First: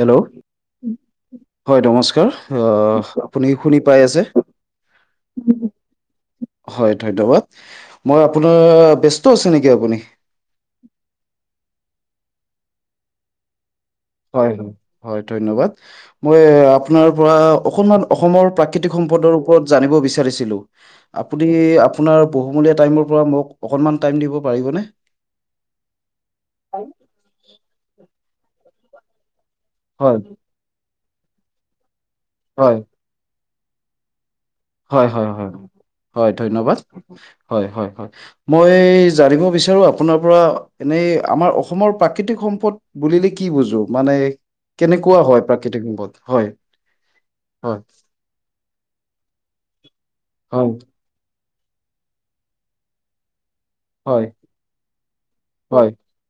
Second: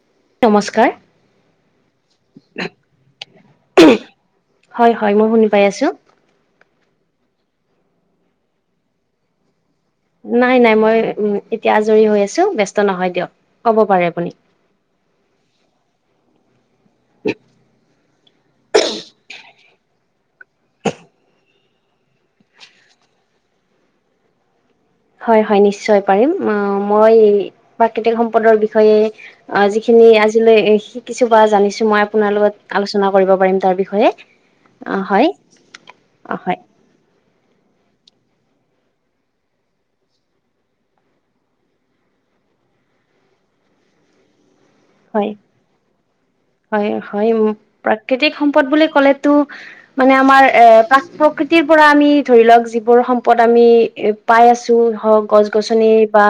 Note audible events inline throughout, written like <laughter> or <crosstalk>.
Hello নমস্কাৰ হয় নমস্কাৰ আহ আপুনি শুনি পাই আছে হয় হয় মই শুনি পাই আছো হয় ধন্যবাদ মই আপোনাৰ ব্যস্ত আছ নেকি আপুনি নাই নাই মই উ এতিয়া আজৰি হৈ আছো ব্যস্ত নহয় দিয়ক ক'ব পাৰে আপুনি হয় হয় হয় ধন্যবাদ মই আপোনাৰ পৰা অকণমান অসমৰ প্ৰাক ৃ সম্পৰ ওপৰত জানিব বিচাৰিছিলো আপুনি আপুনি আপোনাৰ পহুমূলীয়া টাইমৰ পৰা মোক অকণমান টাইম দিব পাৰিবনে হয় হয় নিশ্চয় পাৰিম আহ মই প্ৰাকৃতিক সম্পদৰ বিষয়ে অ যিখিনি হয় আজিলৈ শিকিছো বা জানিছো মই আপোনাৰ হয় লগত আলোচনা কৰিব পাৰিম তাৰ বিষয়ে হয় হয় হয় হয় ধন্যবাদ হয় মই জানিব বিচাৰো আপোনাৰ পৰা এনেই আমাৰ অসমৰ প্ৰাকৃতি সম্পদ বুলিলে কি বুজো মানে কেনেকুৱা হয় প্ৰাকৃতিক সম্পদ হয় হয় হয় হয় প্ৰাকৃতিক সম্পদ বুলি ক'লেতো মানে আমাৰ এ হয় কাঠ প্ৰকৃতিৰ পৰা আমি ধৰি লওক যিবোৰ সম্পদ আমি এ হয় পাই আছো হওক গছ হয় গছনি বা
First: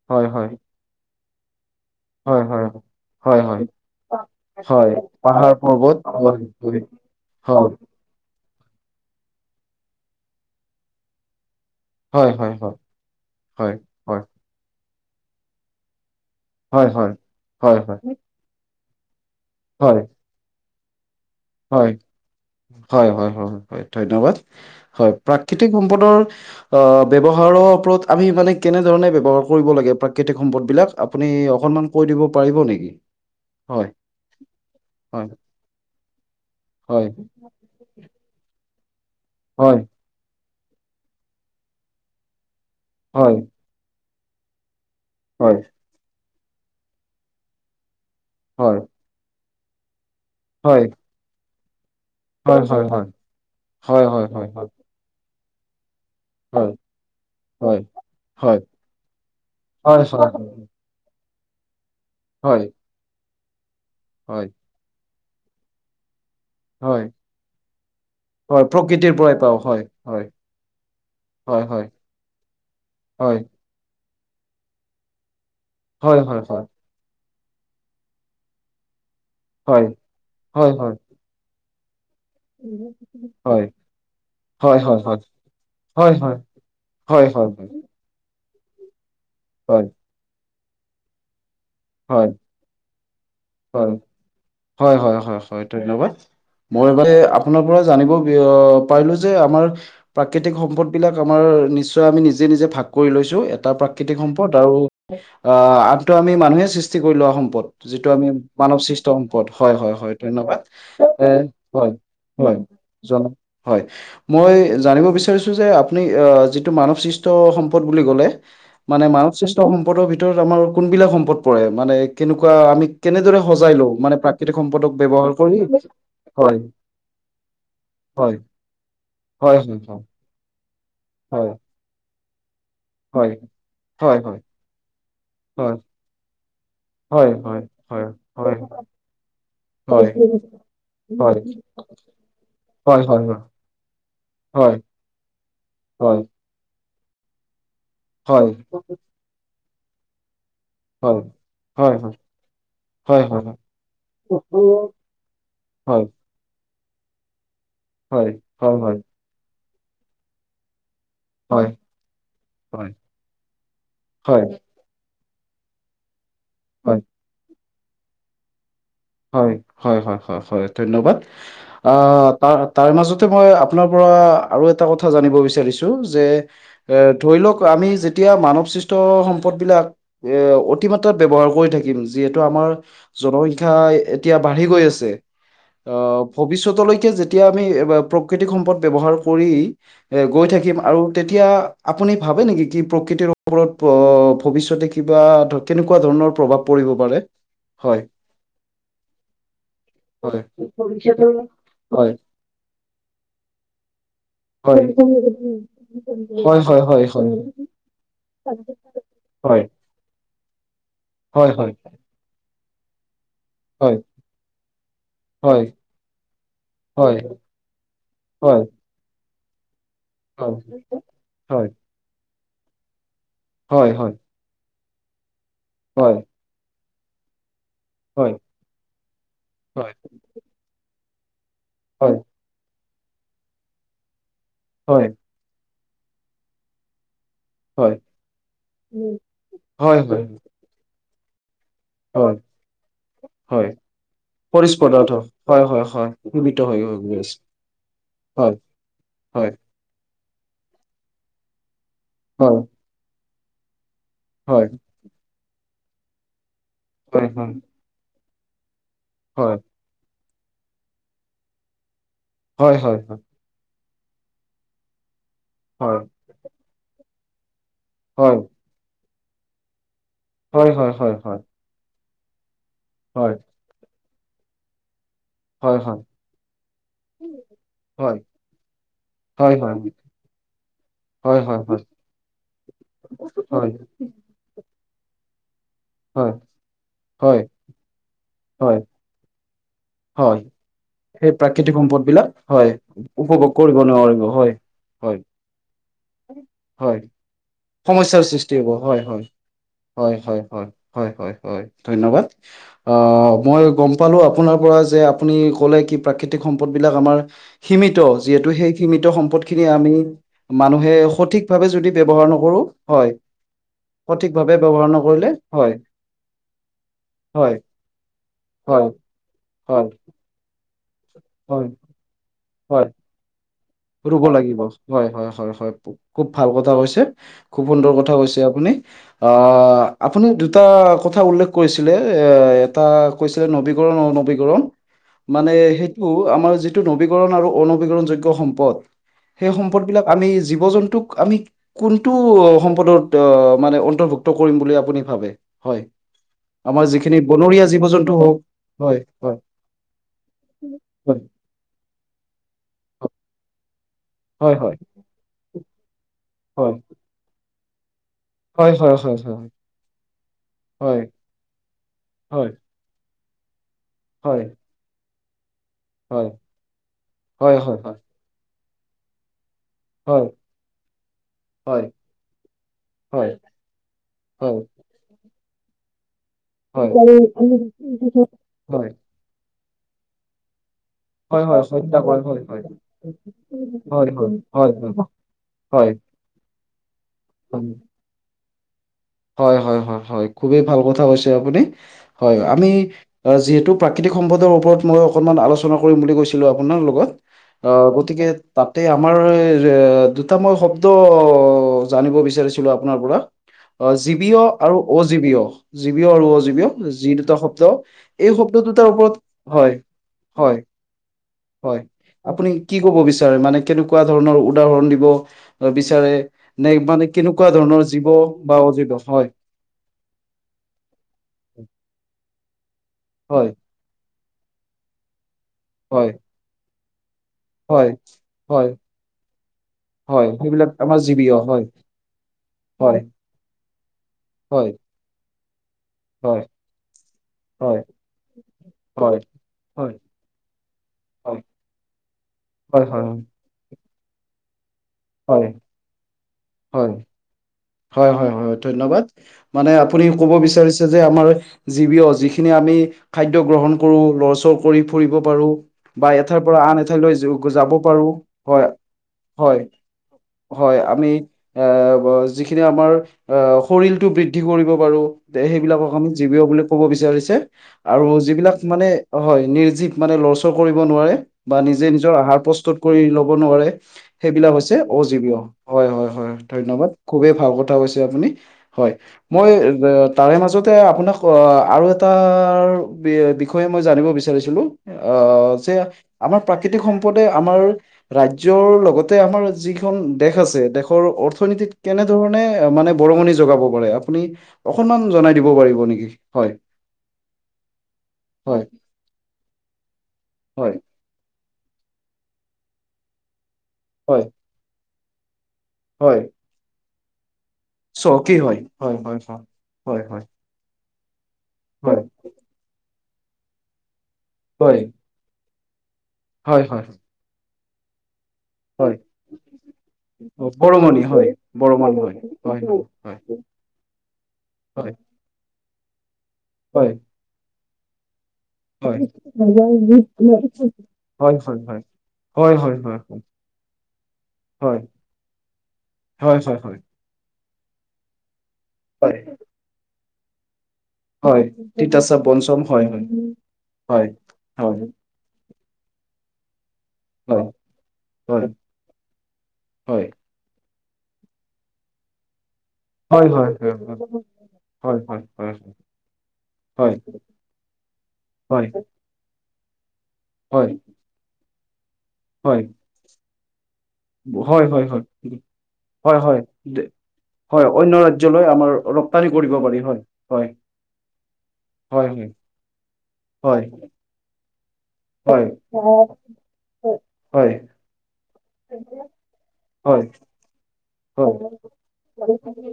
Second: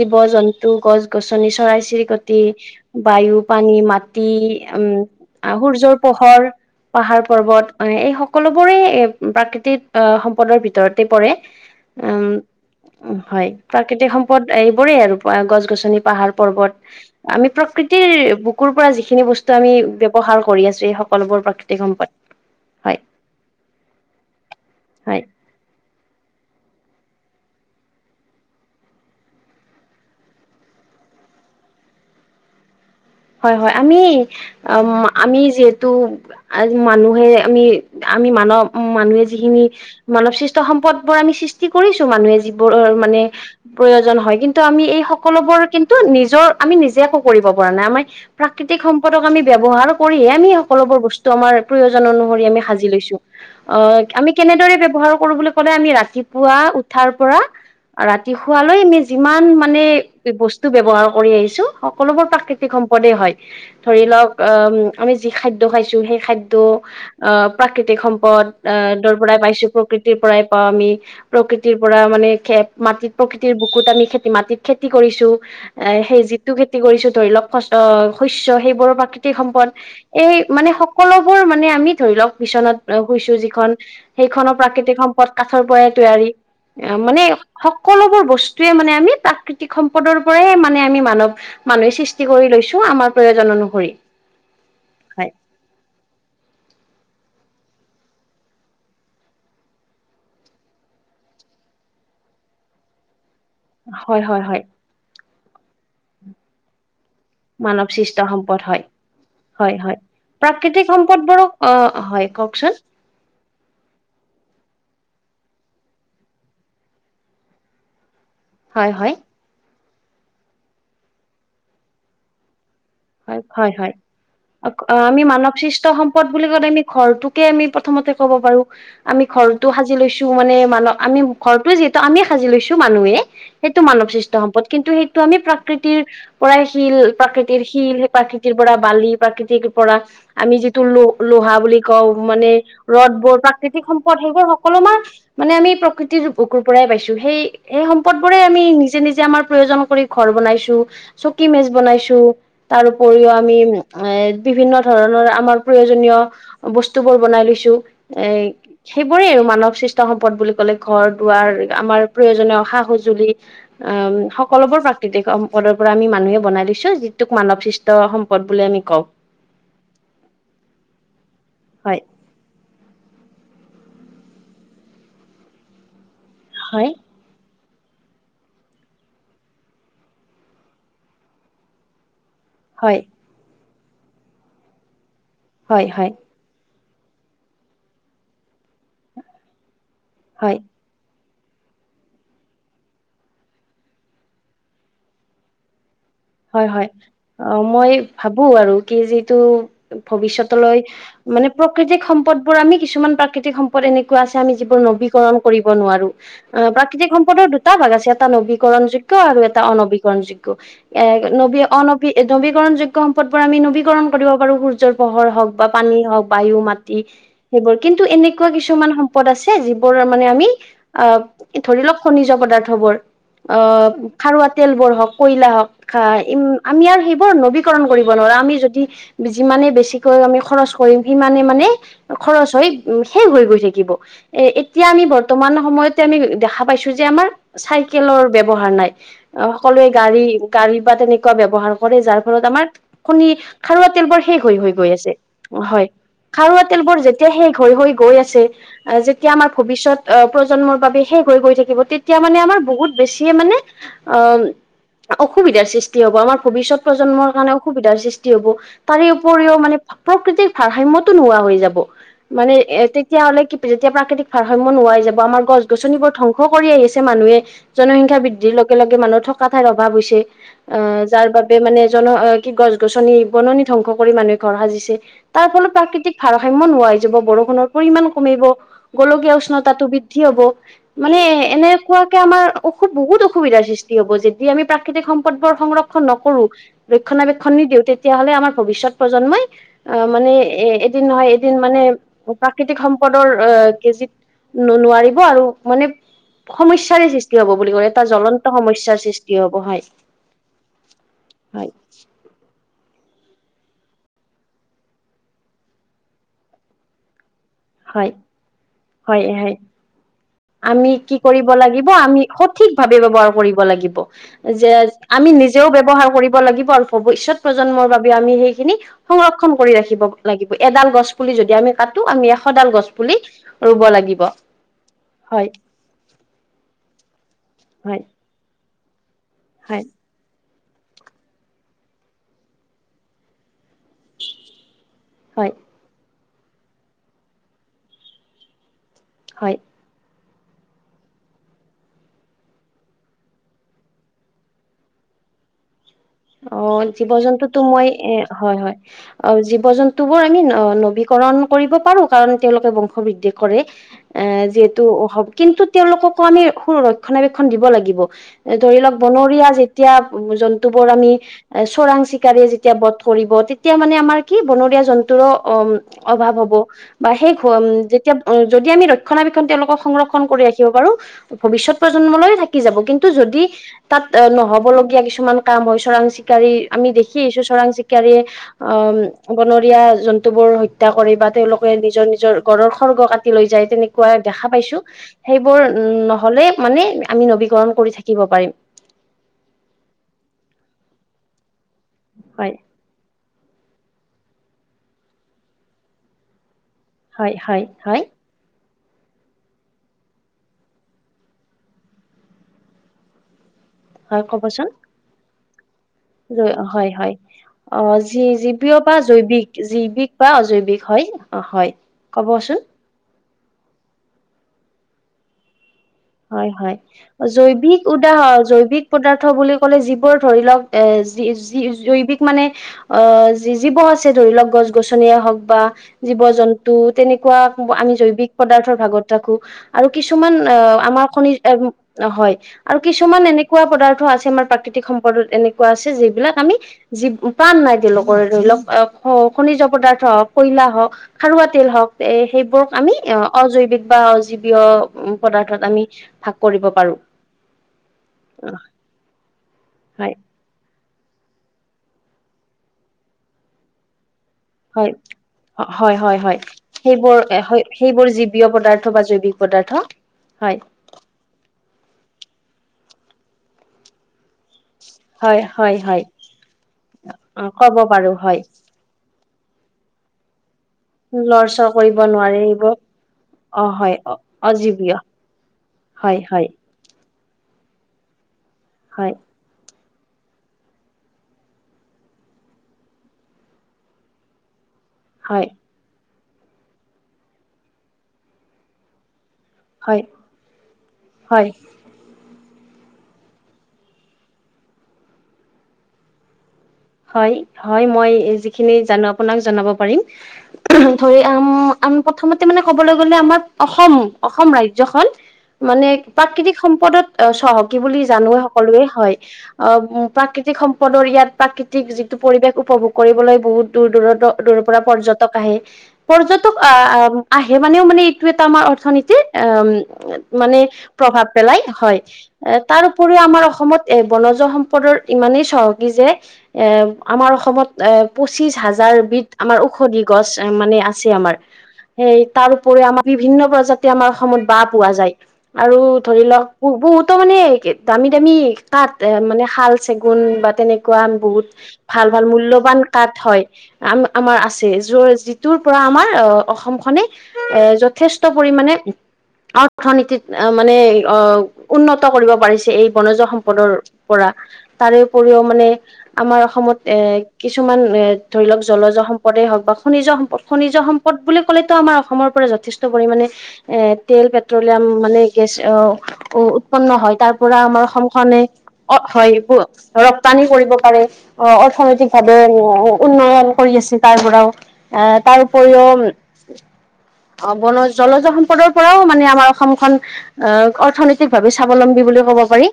জীৱ হয় হয় জন্তু গছ গছনি চৰাই চিৰিকটি হয় হয় বায়ু, হয় হয় পানী, মাটি, হয় উম, আ পাহাৰ সূৰ্যৰ পৰ্বত পোহৰ, হয় পাহাৰ পৰ্বত হয় এই সক সকলোবোৰে এ, প্ৰাকৃতিত অ, সম্পদৰ ভিতৰতে পৰে। উম, হয় হয় হয় হয়। হয় প্ৰাকৃতিক হয় সম্পদ এইবোৰেই আৰু গছ গছনি পাহাৰ পৰ্বত, হয় হয় আমি হয় হয় প্ৰকৃতিৰ বুকুৰ পৰা যিখিনি বস্তু আমি হয় হয় ব্যৱহাৰ কৰি আছো এই সক হয়, হয়-হয় হয়-হয় ধন্যবাদ হয়, প্ৰাকৃতিক সম্প সম্পদৰ আহ, ব্যৱহাৰৰ ওপৰত আমি মানে কেনেধৰণে ব্যৱহাৰ কৰিব লাগে প্ৰাকৃতিক সম্পদবিলাক আপুনি অকনমান কৈ দিব পাৰিব নেকি?। হয়-হয়, হয় আমি আম, হয় আমি যিহেতু <inaudible> হয় মানুহে আমি, আমি মানৱ মানুহে যিখিনি হয় মানৱ সৃষ্ট্ ত সম্পদবোৰ আমি সৃষ্টি কৰিছো মানুহে যিবোৰৰ মানে হয় প্ৰয়োজন হয়, কিন্তু আমি এই সকলোবোৰ কিন্তু নিজৰ আমি নিজে একো কৰিব পৰা নাই, আমাৰ হয় হয় প্ৰাকৃতিক সম্পদক আমি ব্যৱহাৰ কৰিহে আমি হয় সকলোবোৰ বস্তু আমাৰ জন অনুসৰি আমি হয় সাজি হয় হয় লৈছো। অ, আমি হয় হয় হয় হয় হয় হয় কেনেদৰে ব্যৱহাৰ কৰো বুলি ক'লে আমি ৰা তিপুৱা উঠাৰ পৰা ৰাতি হয় শুৱালৈ আমি যিমান মানে, হয় হয় বস্তু ব্যৱহাৰ কৰি আহিছ ছো, সকলোবোৰ হয়, প্ৰাকৃতিক সম্পদে হয়। ধৰি লওক হয়, অম, আমি যি খাদ্য খাইছো সেই খাদ ত, হয়, অ, প্ৰাকৃতিক সম্পদ, হয়, অ, প্ৰকৃতিৰ দৰ পৰাই পাওঁ পাইছো হয়, প্ৰকৃতিৰ হয়, পৰাই পাওঁ আমি, প্ৰক হয়, প্ৰকৃতিৰ হয়, পৰা মানে খেত মাটিত হয়, প্ৰকৃতিৰ বুকুত আমি খেত মাটিত খেতি কৰিছো, এই হয়, সেই হয়, যিটো হয়, খেতি কৰিছো ধৰি লওক শস্ অ, শস্য সেইবোৰো প্ৰাকৃতি তি সম্পদ, হয়, এই মানে হয়, সকলোবোৰ মানে আমি ধৰি লওক বিচনাত অ, শুইছো হয়, হয়, যিখন, সেইখনো হয়, প্ৰাকৃতিক হয়, হয়, সম্পদ কাঠৰ পৰাই হয়, হয়, তৈয়াৰী। হয়, অ', হয়, মানে হয়, হয়, সকলোবোৰ বস্ত্ তোৱে মানে আমি প্ৰাকৃতিক হয়, সম্পদৰ পৰাই মানে আমি মানৱ, মানুহে সৃষ্টি কৰি লৈছো। আমাৰ প্ৰয়োজন অনুসৰি। হয়, হয়। হয়-হয়-হয়-হয় ধন্যবাদ। মই <inaudible> আপোনাৰ পৰা জানিব বিঅ, পাৰিলো যে আমাৰ প্ৰাকৃতিক সম্পদ বিলাক আমাৰ নিশ্চ পৰা আমি নিজে-নিজে ভাগ কৰি লৈছো, এটা প্ৰাকৃতিক হয় হয় সম্পদ হয় আৰু আ, আনটো আমি মানুহে সৃ মানৱ সৃষ্ট সম্পদ হয়, সৃষ্ট সম্পদ হয়, হয়, হয়-হয়। হয়, ধন্যবাদ। প্ৰাকৃতিক সম্পদবোৰক অ হয়, কওকচোন। জন হয়, মই জানিব বিচাৰিছোঁ যে আপুনি অ', যিটো মানৱ সৃষ্ট সম্পদ বুলি ক'লে হয় মানে হয় মানৱ সৃষ্ট সম্পদৰ ভিতৰত আমাৰ কোনবিলাক সম্পদ পৰে, মানে কেনেকুৱা আমি কেনেদৰে হয়, হয় সজাই লওঁ হয়। মানে প্ৰাকৃতিক অক্ সম্পদক অ', আমি ব্যৱহাৰ মানৱ কৰি সৃষ্ট সম্পদ বুলি হয় কলে আমি ঘৰটোকে আমি প্ৰথম ক'ব হয় পাৰো, আমি হয় হয় ঘৰতো সাজি লৈছো মানে, মানৱ আমি হয় ঘৰটোয়ে যিহেতু আমিয়ে সাজি লৈছো চো মানুহে, হয় সেইটো মানৱ হয় সৃষ্ট হয় সম্পদ কিন্তু সেইটো আমি হয় প্ৰাকৃতিৰ পৰাই শীল হয় প্ৰাকৃতিৰ হয় সি শিল হয় সেই প্ৰাকৃতিৰ হয় পৰা বালি, প্ৰাকৃতিক পৰা হয় হয় হয় আমি যিটো হয় হয় লো-লোহা বুলি কওঁ, মানে হয় হয় হয় ৰ'দবোৰ, প্ৰাকৃতিক সম্পদ সেইবোৰ হয় সকলো মান, মানে আমি হয় হয় প্ৰকৃতিৰ বুকুৰ পৰা প্ৰায় পাইছো, সেই সেই সম্পদবোৰেই হয় আমি নিজে-নিজে আমাৰ প্ৰয়োজন কৰি ঘৰ বনাইছ হয় হয় চুকি মেজ বনাইছো। তাৰ হয় হয় উপৰিও আমি এ, বিভিন্ন ধৰণৰ আমাৰ প্ৰয়োজনীয় বস্তুবোৰ বনাই লৈছো। এই, সেইবোৰেই আৰু মানৱ সৃষ্ট সম্পদ বুলি ক'লে। ঘৰ দুৱাৰ, আমাৰ প্ৰয়োজনীয় সা হয় সঁজুলি উম, হয় সকলোবোৰ প্ৰাকৃতিক সম সম্পদৰ পৰা আমি মানুহে বনাই দিছো, হয় যিটোক মানৱ সৃষ্ট সম্পদ বুলি আমি কওঁ। হয়, হয় হয় হয় হয় ধন্যবাদ। আ, হয় তাৰ তাৰ মাজতে মই আপোনাৰ পৰা আৰু এটা কথা জানিব বিচাৰিছো যে, হয় এ ধৰি লওক আমি যেতিয়া মানৱ সৃষ্ট সম্পদবিলাক এ, অতিমাত্ৰাত ব্যৱহাৰ কৰি থাকিম যিহেতু আমাৰ হয় জনসংখ্যা এতিয়া বাঢ়ি গৈ আছে, হয় হয় অ', ভৱিষ্যতলৈ যেতিয়া আমি প্ৰকৃতিক সম্পদ ব্যৱহাৰ কৰি এ, গৈ হয় থাকিম, আৰু তেতিয়া আপুনি ভাবে নেকি, কি প্ৰকৃতিৰ ওপৰত প ভবিষ্যতে কিবা দ-তেনে কোৱাধৰণৰ প্ৰভাৱ হয় হয় পৰিব পাৰে, অ মই হয়। <unintelligible> আৰু কি যিটো হয়, ভৱিষ্যতলৈ, মানে প্ৰকৃতিক হয়। সম্পদ বোৰ আমি কিছুমান প্ৰাকৃতি তিক্ সম্পদ এনেকুৱা আছে আমি যিবোৰ হয় নবীকৰণ কৰিব নোৱাৰো, হয় অ', হয় হয় প্ৰাকৃতিক হয় সম্পদৰ দুটা ভাগ আছে এটা নব নীকৰণ যোগ্য আৰু এটা অনবীকৰণ যোগ্য। এ হয় হয় হয় নী নবীকৰণ যোগ্য ৰ আমি হয় নবীকৰণ কৰিব পাৰো সূৰ্যৰ পোহৰ হওঁক বা পানী হওঁক বায়ু মাটি হয় সেইবোৰ কিন্তু তেনেকুৱা হয় হয় কিছুমান দ আছে যিবোৰ মানে আমি আহ ধৰি লওক খনিজ পদাৰ্থবোৰ হয় হয় হয় হয় হয় হয় হয় হয় অ', খাৰুৱা তেল বোৰ হওঁক কয়লা হওঁক ম আমি আৰু সেইবোৰ নবী কৰন কৰিব নোৱাৰা আমি যদি যিমানে বেছিকৈ আমি খৰচ কৰিম সিমানে মানে খৰচ হৈ শেষ হৈ গৈ থাকিব, এ এতিয়া হয় হয় আমি বৰ্তমান সময়ত আমি দেখা পাইছো যে আমাৰ চাইকেলৰ ব্যৱহাৰ নাই, সকলোৱে হয় হয় গাড়ী গাড়ী বা তেনেকা ব্যৱহাৰ যাৰ হয় ফলত আমাৰ হয় খাৰুৱা তেল বোৰ শেষ হৈ হৈ খৰিজ গৈ পদাৰ্থ আছে, হয় সীমিত খাৰুৱা হৈ তেল বোৰ হৈ গৈ যেতিয়া সেই হৈ হৈ গৈ আছে যেতিয়া আমাৰ ভৱিষ্যত অ', প্ৰজন্মৰ বাবে শেষ হৈ গৈ থাকিব তেতিয়া মানে আমাৰ বহুত বেছিয়ে মানে অ'। অসুবিধাৰ সৃষ্টি হব আমাৰ ভৱিষ্যত আছে হয় প্ৰজন্মৰ কাৰণে অসুবিধাৰ সৃষ্টি হ'ব তাৰে উপৰিও মানে। প্ৰকৃতিক ভাৰসাম্যতো নোহোৱা হৈ যাব মানে হয় এ হয় হয় হয় হয় তেতিয়াহ'লে কি প এতিয়া প্ৰাকৃতিক ভাৰসাম্য নোহোৱাই যাব, আমাৰ গছ গছনিবোৰ ধ্বংস কৰি আহিছে মানুহে জনসংখ্যা হয় বৃদ্ধিৰ লগে লগে মানুহৰ থকা ঠাইৰ অভাৱ হৈছে হয় হয় হয় হয় হয় আহ যাৰ বাবে মানে জন কি গছ গছনি বননি ধ্বংস কৰি মানুহে ঘৰ সাজিছে। তাৰ ফলত হয় হয় হয় হয় প্ৰাকৃতিক ভাৰসাম্য নোৱাই যাব বৰষুণৰ পৰিমাণ কমিব গোলকীয়া হয় হয় হয় হয় উষ্ণতাটো বৃদ্ধি মানে হয় হয় হয় হয় এনেকুৱাকে আমাৰ অসু বহুত অসুবিধাৰ হয় সৃষ্টি হ'ব যে আমি প্ৰাকৃতিক সম্পদবোৰ সংৰক্ষণ নকৰো, হয় ৰক্ষণাবেক্ষণ নিদিওঁ তেতিয়াহ'লে আমাৰ হয় ভৱিষ্যত প্ৰজন্মই অ', মানে হয় এ এদিন নহয় সেই এদিন প্ৰাকৃতিক মানে সম্পদ বিলাক হয় প্ৰাকৃতিক সম্পদৰ অ উপভোগ কৰিব কেজিত নোৱাৰিব হয় ন হয় নোৱাৰিব আৰু মানে হয় সমস্যাৰে সৃষ্টি হ'ব বুলি ক'লে এটা সমস্যাৰ জ্বলন্ত সৃষ্টি হ'ব সমস্যাৰ হয় হয় সৃষ্টি হয় হয় হয় হয় হয় হয় ধন্যবাদ। আহ মই গম পালো আপোনাৰ পৰা যে আপুনি ক'লে কি প্ৰাকৃতিক সম্পদ বিলাক আমাৰ সীমিত হয় যিহেতু সেই সীমিত হয় সম্পদ হয় খিনি আমি আমি মানুহে কি কৰিব সঠিকভাৱে যদি লাগিব আমি ব্যৱহাৰ ন সঠিক ভাৱে ব্যৱহাৰ কৰিব লাগিব, যে ব্যৱহাৰ নকৰিলে আমি নিজেও হয় ব্যৱহাৰ কৰিব লাগিব আৰু ভৱিষত হয় ন্ৰ বাবে আমি সেইখিনি হয় সংৰক্ষণ কৰি হয় ৰাখিব লাগিব এডাল গছপুলি যদি হয় আমি কাটো আমি এশডাল গছ হয় পুলি ৰুব লাগিব হয় হয় হয় হয় খুব ভাল কথা কৈছে খুব সুন্দৰ হয় কথা কৈছে আপুনি অ হয় আপুনি এটা কথা উল্লেখ কৰিছিলে এ এটা কৈছিলে নবী ীকৰণ হয় মানে সেইটো আমাৰ যিটো নবীকৰণ আৰু অনবীকৰণ যোগ সম্প সম্প সেই হয় সম্পদবিলাক আমি জীৱ জন্তুক আমি কোনটো সম্পদত মানে অন্তৰ্ভুক্ত কৰিম বুলি আপুনি ভ হয় অ আমাৰ জীৱ যিখিনি জন্তুতো বনৰীয়া জীৱ মই জন্তু এ হওক হয় হয় অ হয় জীৱ জন্তু বোৰ আমি নবীকৰ কৰিব পাৰো কাৰণ তেওঁলোক বংশ বৃদ্ধি কৰে এ হয় হয় যিহেতু কিন্তু তেওঁলোককো আমি স হয় ৰক্ষণাবেক্ষণ দ ল হয় হয় হয় হয় হয় বতিয়া হয় আমি চৰাং চিকাৰ হয় যেতিয়া বধ কৰিব তেতিয়া মানে আমাৰ কি হয় হয় বনৰীয়া জন্তুৰো অ হয় অভাৱ হ'ব বা সেই ঘ হয়, উ হয়, হয়, যেতিয়া উ যদি আমি ৰক্ষণাবে হয়, হয়, ৰা হয়, ভ য হয়, নহ'বলগীয়া কিছুমান কাম হয় চৰাং চিকাৰী আমি দেখিছো চৰাং চিকাৰীয়ে হয়। হয়, অ বন জন্তুবোৰ সৈ া কৰি বা হয়, হয়, তেওঁলোকে হত্যা নিজৰ কৰে নিজৰ হয়, হয়, গৰৰ সৰ্গ কাটি লৈ যায় হয়, হয়, তেনেকুৱা হয়, দেখা হয়, পাইছো হয়। সেইবোৰ হয়, উম নহলে মানে আমি নবীকৰণ কৰি থাকিব পাৰিম হয় হয় হয় খুবেই ভাল কথা কৈছে আপুনি হয় আমি যিহেতু প্ৰাকৃতিক সম্পদৰ ওপৰত মই অকনমান আলোচনা কৰিম বুলি গৈছিলো আপোনাৰ লগত হয় হয় আহ হয় গতিকে তাতে আমাৰ এ দুটাতা মান শব্দ জানিব বিচাৰিছিলো আপোনাৰ পৰা অ হয় জীৱীয় ক'বচোন আৰু অজীৱীয় জীৱ আৰু হয় অজীৱীয় হয় যি দুটা শব্দ অ যি এই শব্দ জীৱীয় দুটাৰ বা ওপৰত জৈৱিক হয় জৈৱিক বা হয় অজৈৱিক হয় হয় আপুনি ক'বচোন কি কব বিচাৰে মানে কেনেকুৱা ধৰণৰ উদাহৰণ দিব বিচাৰে হয় নে হয়। মানে কেনেকুৱা জৈৱিক ধৰণৰ জীৱ উদাহ বা জৈৱিক অজীৱ হয় পদাৰ্থ বুলি ক'লে যিবোৰ ধৰি লওক এ যি যি জৈৱিক মানে অ হয় যি জীৱ আছে ধৰি লওক গছ গছনিয়ে হওক বা হয় জীৱ জন্তু তেনেকুৱা হয় আমি জৈৱিক হয় পদাৰ্থৰ ভাগত ৰাখো আৰু হয় কিছুমান সেইবিলাক অ আমাৰ জীৱীয় হয় আৰু হয় কিছুমান এনেকুৱা পদাৰ্থ আছে আমাৰ হয় প্ৰাকৃতিক সম্পদত এনে যিলাক হয় আমি প্ৰান নাই হয় তেওলোকৰ ধৰি লক হয় খনিজ হয় পদাৰ্থ হয় খাৰুৱা তেল হ হওক সেইবোৰক‌ হয় আমি‌ হয় অজৈৱিক‌ বা অজীৱীয় হয় পদাৰ্থত আমি ভাগ কৰিব হয় পাৰো হয় হয় হয় ধন্যবাদ মানে আপুনি হয় ক'ব বিচাৰি আমাৰ জিৱিয় যিখিনি আমি খাদ গ্ৰহণ কৰো লজ হয় হয় হয় হয় পৰা আন এঠাইলৈ সেইবোৰ যাব পাৰো সেইবোৰ জীৱীয় হয় পদাৰ্থ বা জৈৱিক হয় পদাৰ্থ পদাৰ্থ হয় আমি এ যিখিনি আমাৰ শৰীৰটো বৃদ্ধি কৰিব বাৰু হয় হয় সেইবিলাকক হয় আমি জৱ বুলি ক'ব বিচাৰিছে অ ক'ব আৰু পাৰো হয় যিবিলাক মানে হয় নিৰ্জীৱ মানে লৰচৰ কৰিব নোৱাৰে বা লৰচৰ নিজে কৰিব নিজৰ নোৱাৰে আহাৰ এইবোৰ প্ৰস্তুত কৰি ল'ব অ নোৱাৰে হয় সেইবিলাক হৈছে অজীৱীয় অজীৱ হয় হয় খুবেই ভাল কথা কৈছে আপুনি হয় মই তাৰে মাজতে আপোনাক অ আৰু এটা বিষয়ে মই জানিব বিচাৰিছিলো অ হয় যে আমাৰ প্ৰাকৃতিক সম্পদে আমাৰ ৰাজ্যয়ৰ লগতে আমাৰ যিখন হয় দেশ আছে দেশৰ হয় অৰ্থনীতিত কেনেধৰণে মানে বৰঙণি যোগাব পাৰে আপুনি অকনমান জনাই দিব পাৰিব নেকি হয় হয় - হয় মই হয়, যিখিনি জানো আপোনাক জনাব পাৰিম হয়, ধৰি আম আম প্ৰথমতে মানে ক'বলৈ গলে আমাৰ অসম হয়, অসম ৰাজ্যখন মানে হয়, প্ৰাকৃতিক সম্পদত। সহকী বুলি চহকী জানোৱ হয়, সকলোৱে হয় হয়, আহ হয়, প্ৰাকৃতিক সম্পদৰ ইয়াত প্ৰাকৃতিক হয়, যিটো পৰিৱেশ উপভোগ কৰিবলৈ বহুত দূৰ - দূৰ দূৰৰ হয়, পৰা পৰ্যটক আহে। পৰ্যটক হয়, হয়, আহ - আহে মানেও মানে আম হয়, অথনিতিৰ অ, মানে বৰঙণি প্ৰভাৱ হয়, পেলাই বৰঙণি হয় হয়, তাৰ হয়, উপৰি হয়, আমাৰ অসমত এ বনজ হয়, সম্পদৰ ইমানেই চহকী যে এ হয়, হয়, আমাৰ অসমত এ পচিশ হয়, হয়। হাজাৰবিধ আমাৰ ঔষধি গছ মানে আছে হয়, আমাৰ। হয়, সেই হয়, হয়, হয়, তাৰপৰি আমাৰ বিভিন্ন প্ৰজাতি আমাৰ অসমত বাহ পোৱা যায় আৰু ধৰি হয়, লওকুত হয়, বুতো মানে দামী - দামী কাঠ হয়, মানে শাল চেগুন বা তেনেকুৱা হয়, বহুত ভাল - তিতাচাপ ভাল বঞ্চম মূল্যবান হয়, কাঠ হয় আম হয়, আমাৰ আছে হয়, য যি তোৰ পৰা আমাৰ অ, অসম অসমখনে হয়, যথেষ্ট হয়, পৰিমানে হয়। অথনিতিত মানে অ, উন্নত কৰিব পাৰিছে। এই বনজ হয় হয় সম্পদৰ হয় পৰা তাৰে হয় হয় উপৰিও হয় মানে আমাৰ অসমত হয় এ কিছুমান এ ধৰি লওক হয় জলজ সম্পদে হওক বা খনিজ সম্পদ হয় খনিজ সম্পদ বুলি কলে তো‌ আমাৰ অসমৰ পৰা হয় যথেষ্ট পৰিমণে এ তেল হয় হয় পেট্ৰলিয়াম মানে গেছ হয় আহ, হয় উৎপন্ন হয় তাৰ পৰা হয় আমাৰ অন্য অসমখনে ৰাজ্যলৈ আমাৰ অ, ৰপ্তানি হয় কৰিব পাৰি হয় ৰপ্তানি হয় কৰিব পাৰে। অ, হয় অৰ্থনৈতিক ভাৱে উন্নয়ন হয় কৰি আছে তাৰ পৰাও আহ, তাৰ হয় উপৰিও। হয়। অ, বন জলজ সম্পদৰ পৰাও মানে আমাৰ অসমখন হয় অ হয় অৰ্থনৈতিক ভাৱে হয় স্বাৱলম্বী বুলি পাৰি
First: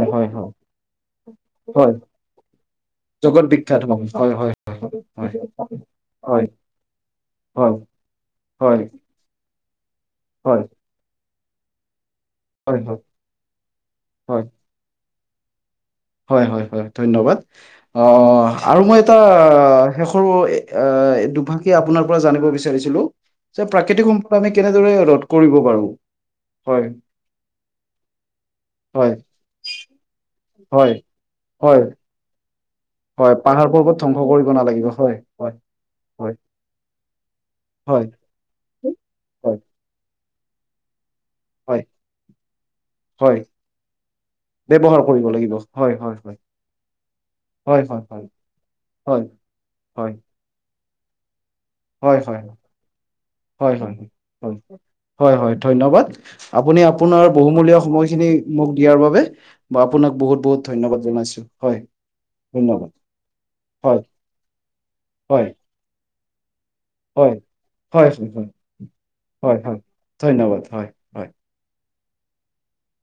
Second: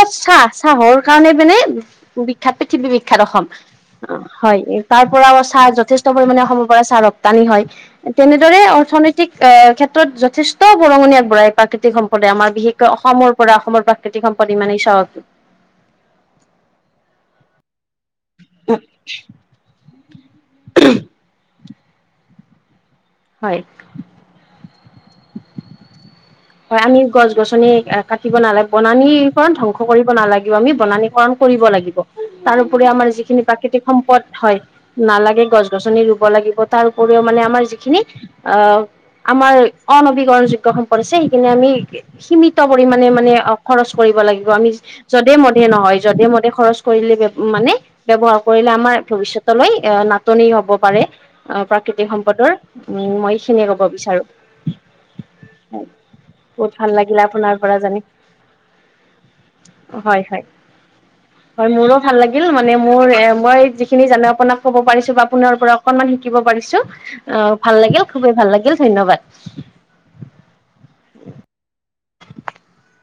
হয় হয় চাহ হয় - চাহৰ কাৰণে মানে হয় বি পৃথিৱী বিখ্যাত অসম জগত বিখ্যাত হয় হয় তাৰ পৰা হয় চাহ যথেষ্ট পৰিমণে হয় অসমৰ পৰা চাহ ৰপ্তানি হয়। তেনেদৰে হয় হয় অৰ্থনৈতিক এহ, ক্ষেত্ৰত হয় যথেষ্ট বৰঙণি আগবঢ়াই প্ৰাকৃতিক সম্পদ লে আমাৰ হয় হয় বিশেষকৈ অসমৰ পৰা অসমৰ প্ৰাকৃতিক সম্পদ ইমানেই চাহত হয় - হয় - হয় ধন্যবাদ। অ - অ আৰু মই এটা শেষৰ দুভাগ স আপোনাৰ পৰা জানিব বিচাৰিছিলো হয় যে প্ৰাকৃতিক সম্পদ আমি কেনেদৰে ৰ'দ কৰিব পাৰো। হয় আমি গছ গছনি কাটিব নালাগে বনানি হয় পৰা ধ্বংস কৰিব নালাগিব আমি হয় বনানীকৰণ কৰিব হয় লাগিব। তাৰোপৰি আমাৰ হয় যিখিনি পাহাৰ প্ৰাকৃতিক পৰ্বত ধ্বংস সম্পদ কৰিব হয় নালাগিব হয় নালাগে হয় গছ - গছনি ৰুব হয় লাগিব তাৰ উপৰিও মানে আমাৰ যিখিনি হয় আহ আমাৰ হয় অনবীকৰণ যোগ্য সম্পদ আছে। কিনে আমি হয় সীমিত পৰিমণে মানে হয় অ, খৰচ কৰিব লাগিব আমি ব্যৱহাৰ কৰিব যধে লাগিব মধে হয় নহয় হয় য হয় খৰচ কৰিলে মানে হয় হয় হয় ব্যৱহাৰ কৰিলে আমাৰ হয় ভৱিষয়তলৈ হয় নাটনি হব প্ৰাকৃতিক হয় হয় সম্পদৰ উম, এইখিনিয়ে হয় - ক'ব হয়- বিচাৰো হয়- হয় - হয় ধন্যবাদ। বহুত আপুনি ভাল লাগিলে আপোনাৰ পৰা বহুমূলীয়া জানি সময় খিনি মোক দিয়াৰ বাবে আপোনাক হয় বহুত হয় - বহুত ধন্যবাদ। হয় মোৰো ভাল লাগিল মানে ধন্যবাদ মোৰ এ মই হয় যিখিনি জানো আপোনাক ক'ব পাৰিছো বা হয় আপোনাৰ পৰা অকনমান শিকিব পাৰিছো হয়। আহ ভাল লাগিল হয়, হয়, খুবেই হয়, ভাল লাগিল হয়, ধন্যবাদ। হয়। ধন্যবাদ, হয় - হয়। <inaudible>